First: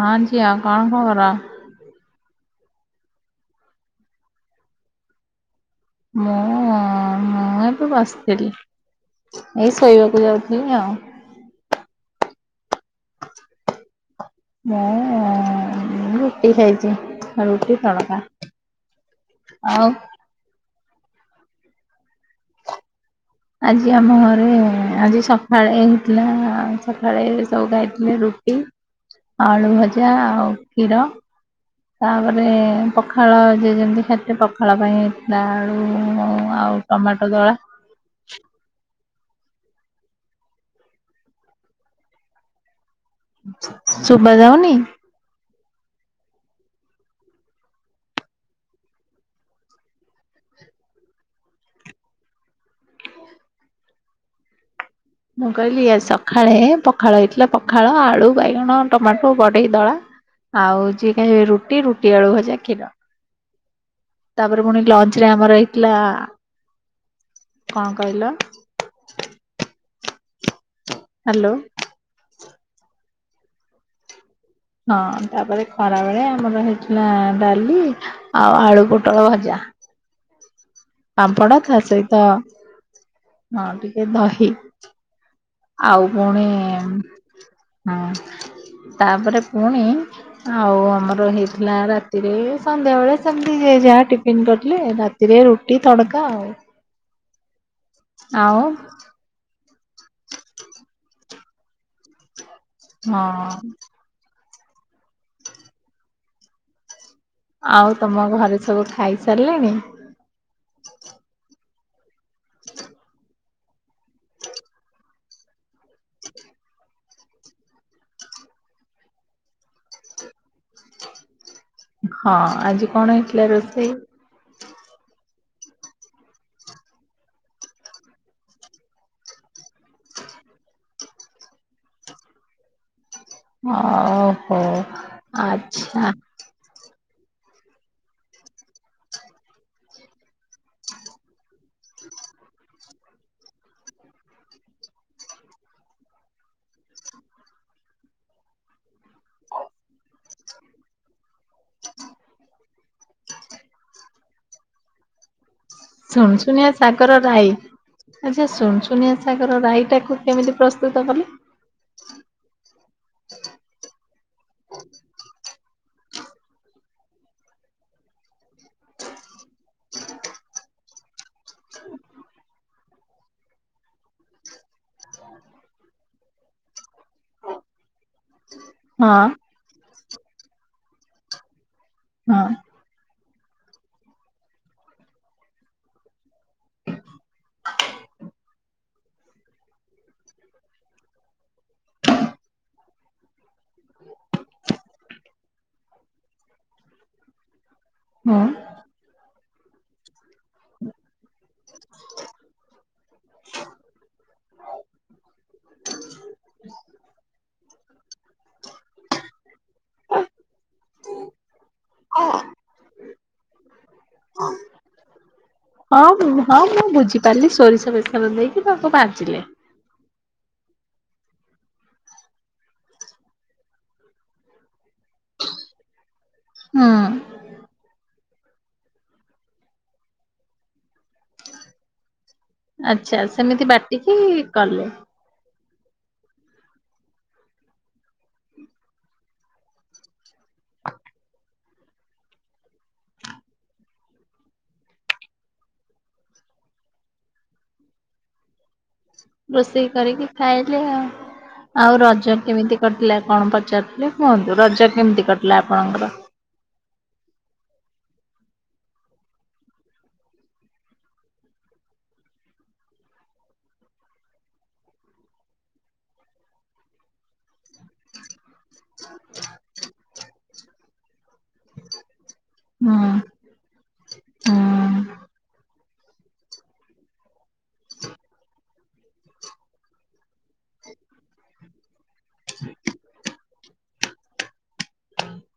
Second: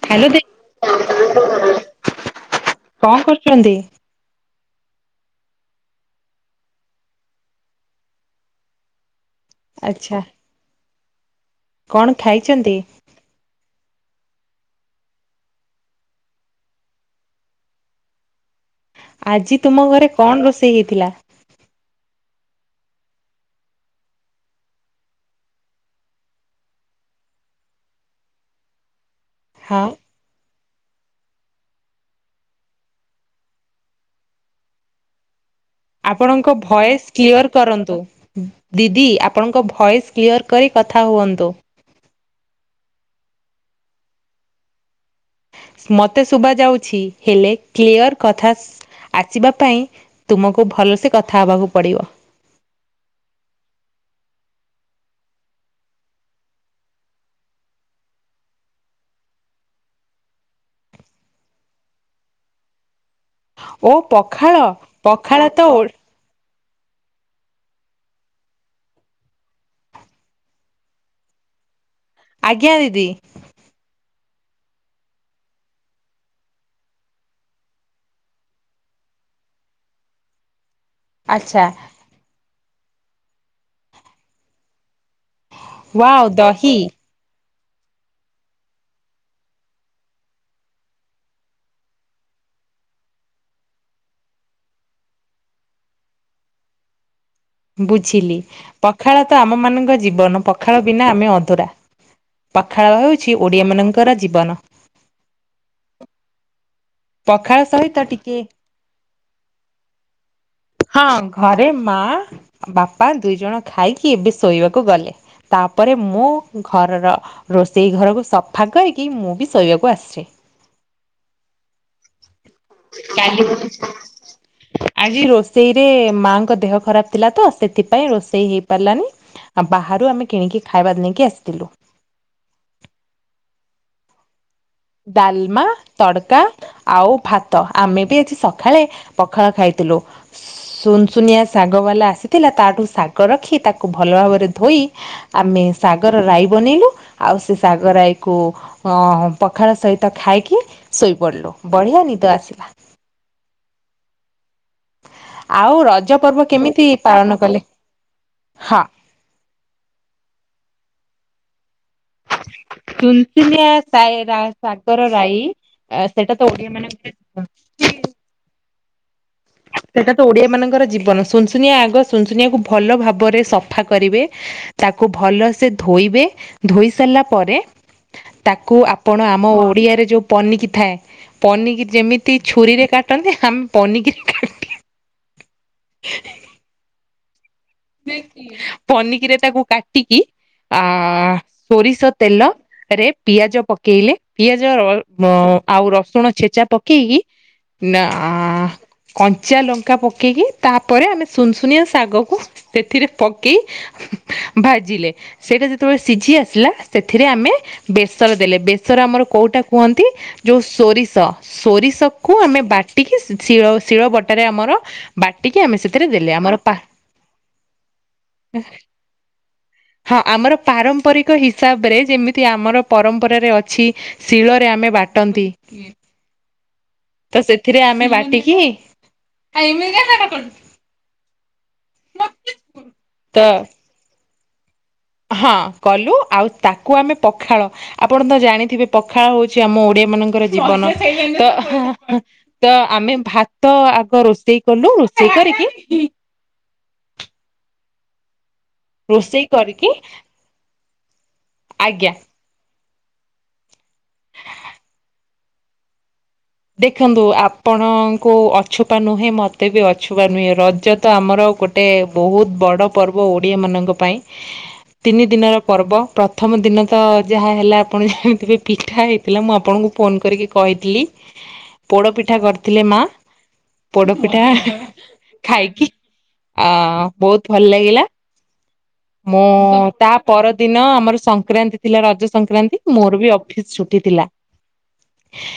ହଁ ହ୍ୟାଲୋ ଦେଇ ଝିଅ କଣ ଖବର? କଣ କରୁଚନ୍ତି? ମୁଁ ଉମ୍ ମୁଁ ଏବେ ବସିଥିଲି। ଏଇ ଆଚ୍ଛା ଶୋଇବାକୁ ଯାଉଥିଲି ଆଉ। ଖାଇଚନ୍ତି? ମୁଁ ଉଁ ରୁଟି ଖାଇଚି, ରୁଟି ତଡକା। ଆଜି ତୁମ ଆଉ ଘରେ କଣ ରୋଷେଇ ହେଇ ଥିଲା। ଆଜି ଆମ ଘରେ, ଆଜି ସକାଳେ ହେଇଥିଲା ସକାଳେ ସବୁ ଖାଇଥିଲେ ରୁଟି ଆଳୁ ହଁ ଭଜା ଆଉ କ୍ଷୀର। ତାପରେ ପଖାଳ ଯେ ଯେମିତି ଖାଇଥିଲେ ପଖାଳ ପାଇଁ ହେଇଥିଲା। ଆପଣଙ୍କ ଆଉ ଭଏସ ଟମାଟୋ କ୍ଲିୟର ଦଳା। କରନ୍ତୁ। ଦିଦି ଆପ ଆପଣଙ୍କ ଭଏସ୍ କ୍ଲିଅର୍ କରି କଥା ହୁଅନ୍ତୁ। [inaudible] ଶୁଭା ଜାଉନି? ମତେ ଶୁଭା ଯାଉଛି, ହେଲେ କ୍ଲିୟର କଥା ଶ ଆସିବା ପାଇଁ ତୁମକୁ ଭଲସେ କଥା ହେବାକୁ ପଡିବ। ମୁଁ କହିଲି ସକାଳେ ପଖାଳ ହେଇଥିଲା ପଖାଳ, ଆଳୁ, ବାଇଗଣ, ଟମାଟୋ ଗଡେଇ ଦଳା ଆଉ ଯିଏ ଖାଇ ରୁଟି, ରୁଟି, ଆଳୁ ଭଜା, କ୍ଷୀର। ଓ ତାପରେ ପଖାଳ ପୁଣି ଲଞ୍ଚ ରେ ପଖାଳ ଆମର ତ ଓ ହେଇଥିଲା କଣ କହିଲ? ହାଲୋ। ଆଜ୍ଞା ଦିଦି। ହଁ ତାପରେ ଖରା ବେଳେ ଆମର ହେଇଥିଲା ଡାଲି ଆଉ ଆଳୁ ପୋଟଳ ଭଜା। ପାମ୍ପଡ଼ ଆଚ୍ଛା ତା ସହିତ ହ ଟିକେ ଦହି ଆଉ ୱାଓ ପୁଣି ଦହି ଉଁ ହଁ ତାପରେ ପୁଣି ଆଉ ଆମର ହେଇଥିଲା ରାତିରେ ସନ୍ଧ୍ୟା ବେଳେ ସେମିତି ଯିଏ ଯାହା ଟିଫନ୍ କରିଥିଲେ ରାତିରେ ରୁଟି ତଡକା ଆଉ। ବୁଝିଲି ଆଉ ପଖାଳ ତ ଆମ ମାନଙ୍କୁ ଜୀବନ ପଖାଳ ବିନା ଆମେ ଅଧୁରା। ପଖାଳ ହଉଚି ହଁ ଓଡ଼ିଆମାନଙ୍କର ଜୀବନ। ପଖାଳ ଆଉ ସହିତ ତମ ଟିକେ ଘରେ ସବୁ ଖାଇସାରିଲେଣି? ହଁ ଘରେ ମା ବାପା ଦୁଇ ଜଣ ଖାଇକି ଏବେ ଶୋଇବାକୁ ଗଲେ। ତାପରେ ମୁଁ ଘରର ରୋଷେଇ ଘରକୁ ସଫା କରିକି ମୁଁ ବି ଶୋଇବାକୁ ଆସଚି। ହଁ ଆଜି କଣ ହେଇଥିଲା ରୋଷେଇ? ଆଜି ରୋଷେଇରେ ମାଙ୍କ ଦେହ ଖରାପ ଥିଲା ତ ସେଥିପାଇଁ ରୋଷେଇ ହେଇପାରିଲାନି ଆ ବାହାରୁ ଆମେ କିଣିକି ଖାଇବା ନେଇକି ଆସିଥିଲୁ। ଅଉ। ଡାଲମା, ତଡକା ଆଉ ଭାତ ଆମେ ବି ଆଜି ସକାଳେ ପଖାଳ ଖାଇଥିଲୁ ସୁ ସୁନସୁନିଆ ଶାଗବାଲା ଆସିଥିଲା ତାଠୁ ଶାଗ ରଖି ତାକୁ ଭଲ ଭାବରେ ଧୋଇ ଆମେ ଶାଗର ରାଇ ବନେଇଲୁ ଆଉ ସେ ଶାଗ ରାଇକୁ ଅ ପଖାଳ ସହିତ ଖାଇକି ଶୋଇପଡିଲୁ ବଢିଆ ନିଦ ଆସିଲା। ଆଉ ରଜ ଶୁନ ପର୍ବ ଶୁନିଆ କେମିତି ସାଗର ପାଳନ ରାଇ କଲେ? ଆଚ୍ଛା ହଁ ଶୁଣ ଶୁନିଆ ସାଗର ରାଇ ଟାକୁ କେମିତି ପ୍ରସ୍ତୁ ସ୍ତୁତ କଲେ। ଶୁନଶୁନିଆ ଶାଏ ରାଗ ଶାଗର ରାଇ। ଆ ସେଇଟା ତ ଓଡିଆ ମାନେ [unintelligible] ସେଟା ତ ଓଡିଆ ମାନଙ୍କର ଜୀବନ ସୁନସୁନିଆ ଆଗ ସୁନସୁନିଆକୁ ଭଲ ଭାବରେ ସଫା କରିବେ ତାକୁ ଭଲସେ ଧୋଇବେ ଧୋଇ ସାରିଲା ପରେ ତାକୁ ଆପଣ ହଁ ଆମ ଓଡ଼ିଆରେ ଯୋଉ ପନିକି ଥାଏ ପନିକି ଯେମିତି ହଁ ଛୁରୀରେ କା [unintelligible] ହାମ୍ ପନିକିରେ [inaudible] [unintelligible] ପନିକିରେ ତାକୁ କାଟିକି ଆ ସୋରିଷ ତେଲ ରେ ପିଆଜ ପକେଇଲେ ପିଆଜ ଅ ଆଉ ରସୁଣ ଛେଚା ପକେଇକି ନା ଆ ହଁ କଞ୍ଚା ଲଙ୍କା ପକେଇକି ତାପରେ ଆମେ ସୁନସୁନିଆ ଶାଗକୁ ସେଥିରେ ପକେଇ ଭାଜିଲେ ସେଇଟା ଯେତେବେଳେ ସିଝି ଆସିଲା ସେଥିରେ ଆମେ ବେସର ଦେଲେ ବେସର ଆମର କୋଉଟା କୁହନ୍ତି ଯୋଉ ସୋରିଷ ସୋରିଷକୁ ଆମେ ବାଟିକି ଶ ଶିଳ ଶିଳ ବଟାରେ ଆମର ବାଟି ହଁ ହଁ ମୁଁ ବୁଝିପାରିଲି। ସୋରିଷ ବେସର ଦେଇେଇକି ତାଙ୍କୁ ବାଜିଲେ। ହଁ ଆମର ପାରମ୍ପରିକ ହିସାବରେ ଯେମିତି ଆମର ପରମ୍ପରାରେ ଅଛି ଶିଳରେ ଆମେ ବାଟନ୍ତି ହୁଁ ତ ସେଥିରେ ଆମେ ବାଟିକି ନା ଆଛା ସେମିତି ବାଟିକି କଲେ। ହଁ କଲୁ ଆଉ ତାକୁ ଆମେ ପଖାଳ ଆପଣ ତ ଜାଣିଥିବେ ପଖାଳ ହଉଛି ଆମ ଓଡିଆ ମାନଙ୍କର ଜୀବନ ତ ତ ଆମେ ଭାତ ଆଗ ରୋଷେଇ କଲୁ ରୋଷେଇ କରିକି ରୋଷେଇ କରିକି ଖାଇଲେ ଆଉ ଆଉ ଆଜ୍ଞା ରଜ କେମିତି କଟିଲା କଣ ପଚାରୁ କୁହନ୍ତୁ ରଜ କେମିତି କ ଲା ପଣଙ୍କର। ଦେଖନ୍ତୁ ଆପଣଙ୍କୁ ଅଛପା ନୁହେଁ ମତେ ବି ଅଛପା ନୁହେଁ, ରଜ ତ ଆମର ଗୋଟେ ବହୁତ ବଡ଼ ପର୍ବ ଓଡ଼ିଆ ମାନଙ୍କ ପାଇଁ। ତିନି ଦିନର ପର୍ବ, ପ୍ରଥମ ଦିନ ତ ଯାହା ହେଲା ଆପଣ ଜାଣିଥିବେ ପିଠା ହେଇଥିଲା ମୁଁ ଆପଣଙ୍କୁ ଫୋନ୍ କରିକି କହିଥିଲି ପୋଡ଼ପି ଠା କରିଥିଲେ ମା ହୁଁ ପୋଡପିଠା ହଁ ଖାଇକି ଅ ବହୁତ ଭଲ ଲାଗିଲା। ମୁଁ ତା ପରଦିନ ଆମର ସଂକ୍ରାନ୍ତି ଥିଲା, ରଜ ସଂକ୍ରାନ୍ତି ମୋର ବି ଅଫିସ୍ ଛୁଟି ଥିଲା।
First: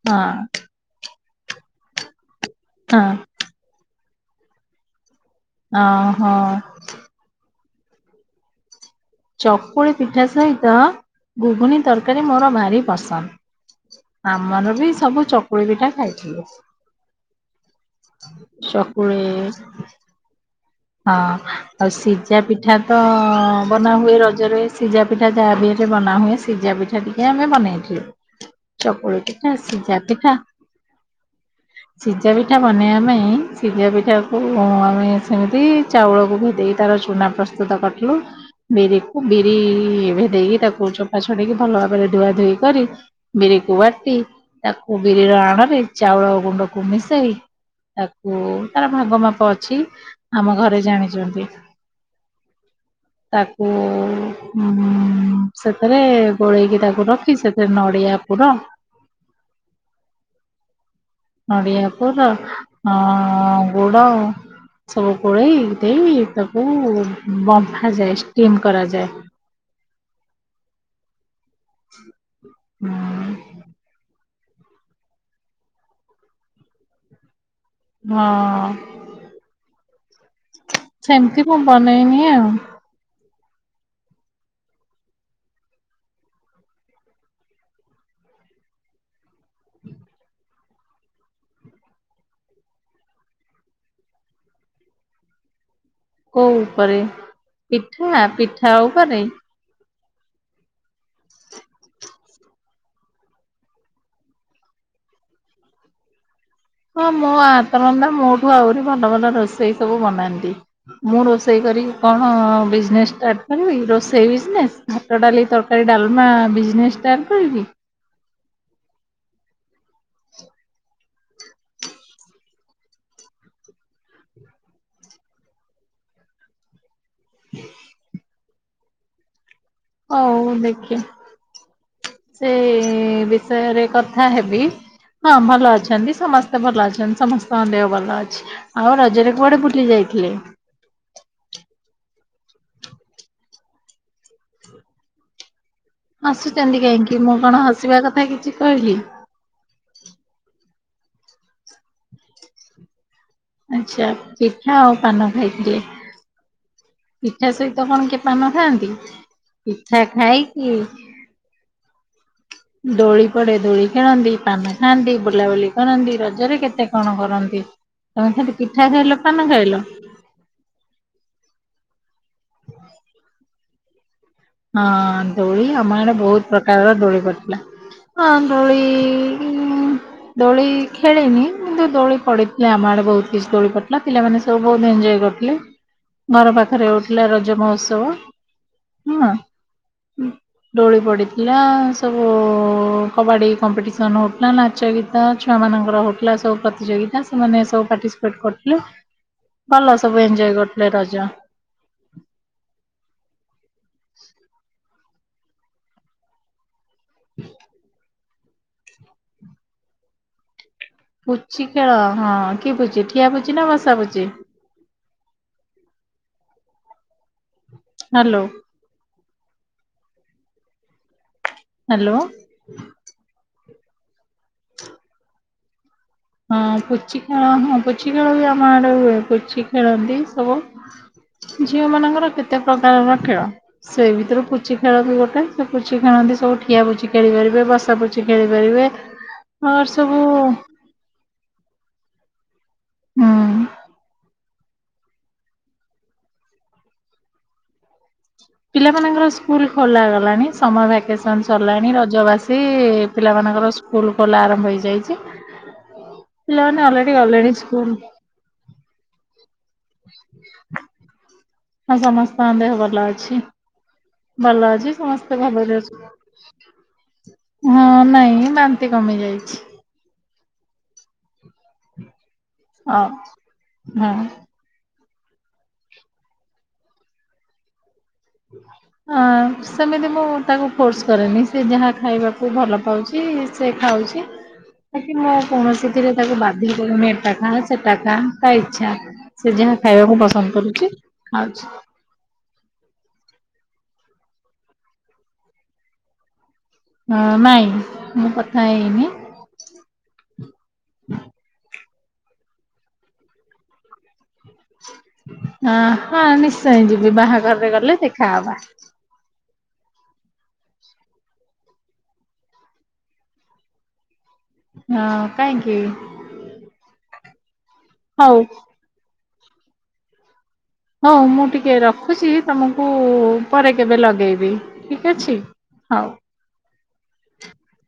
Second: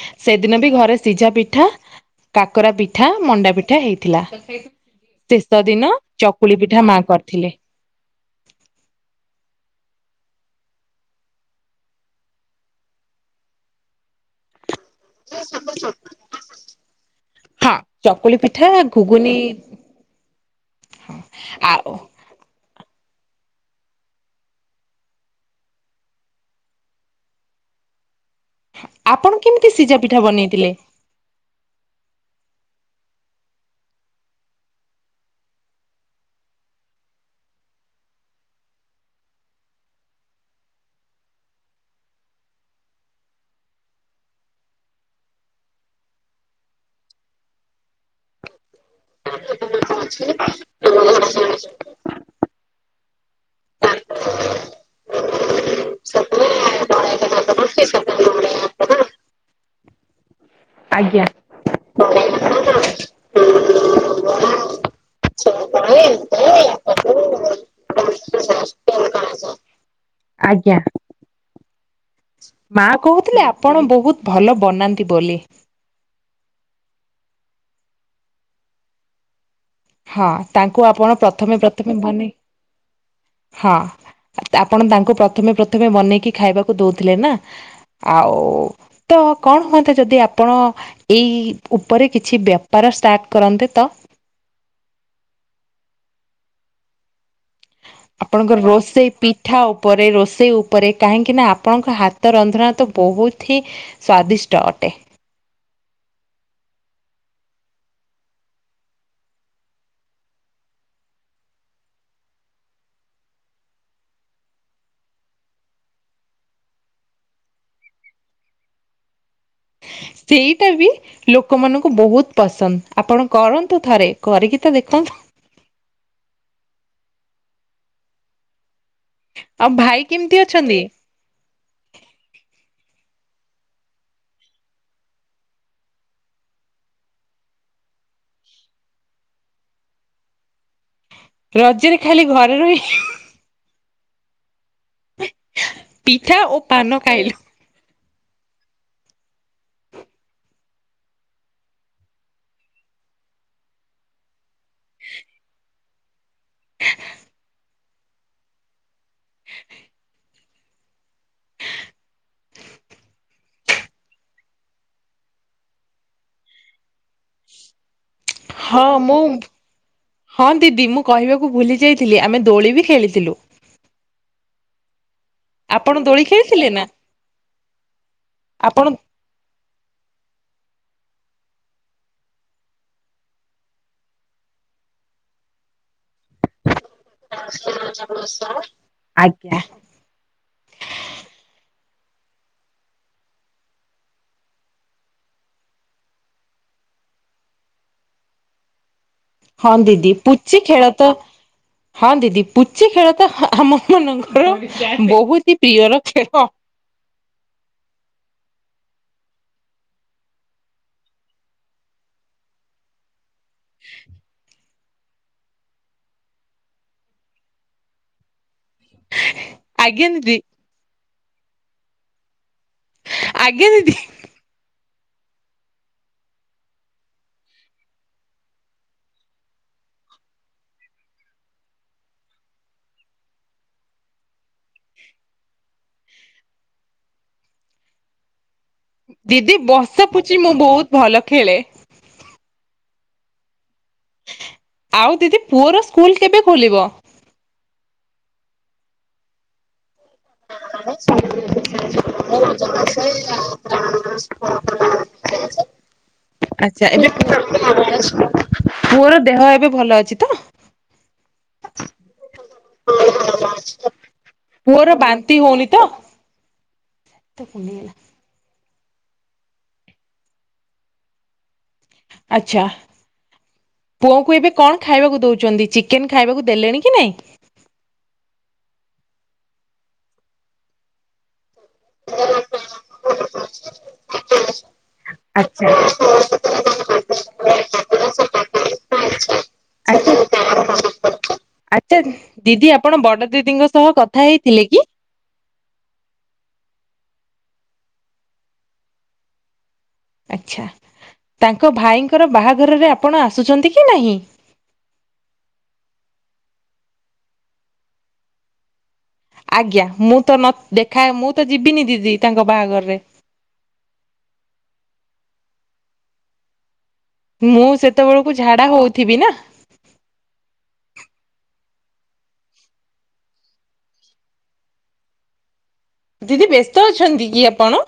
ହଁ ସେଦିନ ବି ଘରେ ସିଝା ପିଠା କାକରା ପିଠା ହଁ ମଣ୍ଡା ପିଠା ହେଇଥିଲା। [unintelligible] ଶେଷ ଦିନ ଓହୋ ଚକୁଳି ପିଠା ମା କରିଥିଲେ। ଚକୁଳି ପିଠା ସହିତ ଘୁଘୁନୀ ତରକାରୀ ମୋର ଭାରି ପସନ୍ଦ। ଆମର ବି ସବୁ ଚକୁଳି ପିଟା ଖାଇଥିଲି। ହଁ ଚକୁଳି ପିଠା ଚକୁଳି ଘୁଗୁନି ହଁ ଆଉ ସିଝା ପିଠା ତଅଅ ବନାହୁୁଏ ରଜରେ ସିଝା ପିଠା। ଯାହା ବିରେ ବନାହୁଏ ସିଝା ପିଠା ଟିକେ ଆମେ ବନେଇଥିଲୁ। ଚକୁଳି ଆପଣ ପିଠା କେମିତି ସିଝା ପିଠା ବନେଇଥିଲେ? ସିଝା ପିଠା ବନେଇ ଆମେ ଉଁ ସିଝା ପିଠାକୁ ଆମେ ସେମିତି ବି ଚାଉଳକୁ ଭେଦେଇ ତାର ଚୁନା ପ୍ରସ୍ତୁତ କରିଥିଲୁ। ବିରିକୁ ବିରି ଭେଦେଇକି ତାକୁ ଚୋପା ଛଡେଇକି ଭଲ ଭାବରେ ଧୁଆ ଧୋଇ କରି, ବିରିକୁ ବାଟି, ତାକୁ ବିରିର ଆଣ ରେ ଚାଉଳ ଗୁଣ୍ଡକୁ ମିଶାଇ, ତାକୁ ତାର ଭାଗ ମାପ ଅଛି ଆମ ଘରେ ଜାଣି [unintelligible] ତାକୁ ଉଁ ସେଥିରେ ଗୋଳେଇକି ତାକୁ ରଖି ସେଥିରେ ନଡିଆ ପୁର ଆଜ୍ଞା। ନଡିଆ ପୁର ଅଁ ଗୋଡ ସବୁ ଗୋଳେଇ, ଦେଇ ତାକୁ ବମ୍ଫାଯାଏ ଷ୍ଟିମ୍ କରାଯାଏ। ଆଜ୍ଞା। [inaudible] ମା କହୁଥିଲେ ଆପଣ ବହୁତ୍ ଭଲ ବନାନ୍ତି ବୋଲି। ହଁ ହଁ ତାଙ୍କୁ ଆପଣ ସେମିତି ମୁଁ ପ୍ରଥମେ ପ୍ରଥମେ ବନେଇନି ମନେ ଆଉ ହଁ, ଆପଣ ତାଙ୍କୁ ପ୍ରଥମେ ପ୍ରଥମେ ମନେଇକି ଖାଇବାକୁ ଦ‌ଉଥି‌ଲେ ନା? ଆଉ ତ କଣ ହୁଅନ୍ତା ଯଦି ଆପଣ ଏଇ ଉପରେ କିଛି ବ୍ୟାପାର ଷ୍ଟାର୍ଟ କରନ୍ତେ ତ? କୋଉ ପରେ ପିଠା ପିଠାଉ କରେ ପରେ ରୋଷେଇ ଉପରେ କାହିଁକି ନା ଆପଣଙ୍କ ହାତ ରନ୍ଧଣା ତ ବହୁତ ହିଁ ସ୍ଵାଦିଷ୍ଟ ଅଟେ। ହଁ ମୋ ହାତ ରନ୍ଧା ମୋଠୁ ଆହୁରି ଭଲ ଭଲ ରୋଷେଇ ସବୁ ବନାନ୍ତି। ମୁଁ ରୋଷେଇ କରି କଣ ବିଜନେସ ଷ୍ଟାର୍ଟ କରିବି? ରୋଷେଇ ବିଜନେସ? ଭାତ, ଡାଲି, ତରକାରୀ, ଡାଲମା ବିଜନେସ ଷ୍ଟାର୍ଟ କରିବି? ସେଇଟା ବି ଲୋକମାନଙ୍କୁ ବହୁତ ପସନ୍ଦ। ଆପଣ କରନ୍ତୁ ଥରେ, କରିକି ତ ଦେଖନ୍ତୁ। [inaudible] ଆଉ ଭାଇ କେମିତି ହଉ ଅଛନ୍ତି? ଦେଖିଆ ସେ ବିଷୟରେ କଥା ହେବି। ହଁ, ଭଲ, ଅଛନ୍ତି ସମସ୍ତେ ଭଲ ଅଛନ୍ତି, ସମସ୍ତଙ୍କ ଦେହ ଭଲ ଅଛି। ଆଉ ରଜରେ କୁଆଡେ ବୁଲି ଯାଇଥିଲେ? ରଜରେ ଖାଲି ଘରେ ରହି [unintelligible] ହେ ଆସୁଛନ୍ତି କାହିଁକି? ମୁଁ କଣ ହସିବା କ କଟ କିଛି କହିଲି ଆଚ୍ଛା ପିଠା ଆଉ ପାନ ଖାଇଥିଲ ପିଠା ସହିତ କଣ କିଏ ପାନ ଖାଆନ୍ତି ପିଠା ଖାଇ ହଁ କୁଡେ ଧୋଳି ଖେଳନ୍ତି ପାନ ଖାଆନ୍ତି ବୁଲାବୁଲି କରନ୍ତି ରଜରେ କେତେ କଣ କରନ୍ତି ତମେ ଖାଲି ପିଠା ହଁ ଖାଇଲ ମୁଁ ପାନ ଖାଇଲ? ହଁ ଦିଦି ମୁଁ କହିବାକୁ ଭୁଲି ଯାଇଥିଲି ଆମେ ଦୋଳି ବି ଖେଳିଥିଲୁ ହଁ ଦୋଳି ଆମ ଆପଣ ଆଡେ ଦୋଳି ବହୁତ ଖେଳିଥିଲେ ନା? ପ୍ରକାରର ଦୋଳି ପଦିଥିଲା ଆପଣ ଦୋଳି ଦୋଳି ଖେଳିନି କିନ୍ତୁ ଦୋଳି ପଡିଥିଲେ ଆମ ଆଡେ ବହୁତ କିଛି ଦୋଳି ପଡିଥିଲାା ପିଲାମାନେ ସବୁ ବହୁତ ଏନ୍ଜୟ କରିଥିଲେ ଘର ପାଖରେ ଥିଲା ରଜ ମହୋତ୍ସବ। ଆଜ୍ଞା ହଁ ଡୋଳି ପଡିଥିଲା। ସବୁ କବାଡ଼ି କମ୍ପିଟିସନ ହଉଥିଲା ନାଚ ଗୀତ ଛୁଆ ମାନଙ୍କର ହଉଥିଲା ସବୁ ପ୍ରତିଯୋଗିତା ସେମାନେ ସବୁ ପାର୍ଟିସିପେଟ କରୁଥିଲେୁ। ହଁ ଦିଦି ପୁଚି ଖେଳ ତ ହଁ ଦିଦି ପୁଚି ଖେଳ ତ ଆମ ମ ର [inaudible] ବହୁତ ହି ପ୍ରିୟର ଖେଳ ହ [inaudible] ବୁଛି ଖେଳ ହଁ କି ବୁଝଛି। ଖଠିଆ ପୁଛି ନା ବସା ପୁଛି? ହ [inaudible] ହ୍ୟାଲୋ। ଆଜ୍ଞା ଦିଦି। ହ୍ୟାଲୋ। ଆଜ୍ଞ ଦିଦି। ହଁ ପୁଚି ଖେଳ ହଁ ପୁଚି ଖେଳ ବି ଆମ ଆଡେ ହୁଏ ପୁଚି ଖେଳନ୍ତି ସବୁ ଝିଅ ମାନଙ୍କର କେତେ ପ୍ରକାରର ଖେଳ ସେଇ ଭିତରୁ ପୁଚି ଖେଳ ବି ଗୋଟେ ସେ ପୁଚି ଖେଳନ୍ତି ସବୁ ଠିଆ ପୁଚି ଖେଳି ପାରିବେ ବସା ପୁଚି ଖେଳି ପାରିବେ। ଦିଦି ଆର ବସା ସବୁ ପୁଚି ମୁଁ ବହୁତ ଭଲ ଖେଳେ। ହଁ। ଆଉ ଦିଦି ପୁଅର ସ୍କୁଲ କେବେ ଖୋଲିବ। ପିଲା ମାନଙ୍କର ସ୍କୁଲ ଖୋଲା ଗଲା ସମର ଭେକେସନ ସରିଲାଣି ରଜ ବାସି ପିଲାମାନଙ୍କର ସ୍କୁଲ ଖୋଲା ଆରମ୍ଭ ହୋଇ ଯାଇଛି ପିଲାମାନେ ଆଚ୍ଛା ଏବେ ଅଲରେଡି ଗଲେଣି ସ୍କୁଲ ପୁଅର ଦେହ ଏବେ ଭଲ ଅଛି ତ [inaudible] ହଁ ସମସ୍ତ ଦେହ ଭଲ ଅଛି। ଭଲ ପୁଅର ଅଛି ବାନ୍ତି ସମସ୍ତେ ହଉନି ତ? ଭଲରେ ଅ ହଁ ନାଇଁ। କେତେ କମି ଯାଇଛି। ଆଛା ହଁ। ପୁଅ ହଁ। କ ଏବେ କଣ ଖ ଖାଇବାକୁ ଦଉଛନ୍ତି ଚିକେନ ଖାଇବାକୁ ଦେଲେଣି କି ନାଇଁ। ହ ସେମିତି ମୁଁ ତାକୁ ଫୋର୍ସ କରେନି। ସେ ଯାହା ଖାଇବାକୁ ଭଲ ପାଉଛି ସେ ଖାଉଛି ବାକି ମୁଁ ଆଚ୍ଛା କୌଣସି ରେ ତାକୁ ବାଧ୍ୟ କରୁନି ଏଟା ଖା ସେଟା ଖା ତା ଇଚ୍ଛା ସେ ଯାହା ଆଚ୍ଛା ଖାଇବାକୁ ପସନ୍ଦ କରୁଛି ଖାଉଛି। ଆଚ୍ଛା ଦିଦି ଆପଣ ବଡ ଦିଦିଙ୍କ ସହ କଥା ହେଇଥିଲେ କି? ହଁ ନାଇଁ ମୁଁ କଥା ହେଇନି। ଙ୍କର ବାହାଘରରେ ଆପଣ ଆସୁଛନ୍ତି କି ନାହିଁ। ହଁ ହଁ ନିଶ୍ଚୟ ଯିବି ବାହାଘରରେ ଗଲେ ଦେଖାହବା। ଆଜ୍ଞା ମୁଁ ତ ନ ଦେଖାଏ ମୁଁ ତ ଯିବିନି ଦିଦି ତାଙ୍କ ବାହାଘରରେ। ହଁ କାହିଁକି? ମୁଁ। ସେତେବେଳକୁ ହଉ। ଝାଡ଼ା ହେଉଥିବି ନା। ହଉ ମୁଁ ଟିକେ ରଖୁଛି ତମକୁ ପରେ କେବେ ଲଗେଇବି ଠିକ ଅଛି। ହଉ। ଦିଦି ବେଶ। ଅଛନ୍ତି କି ଆପଣ।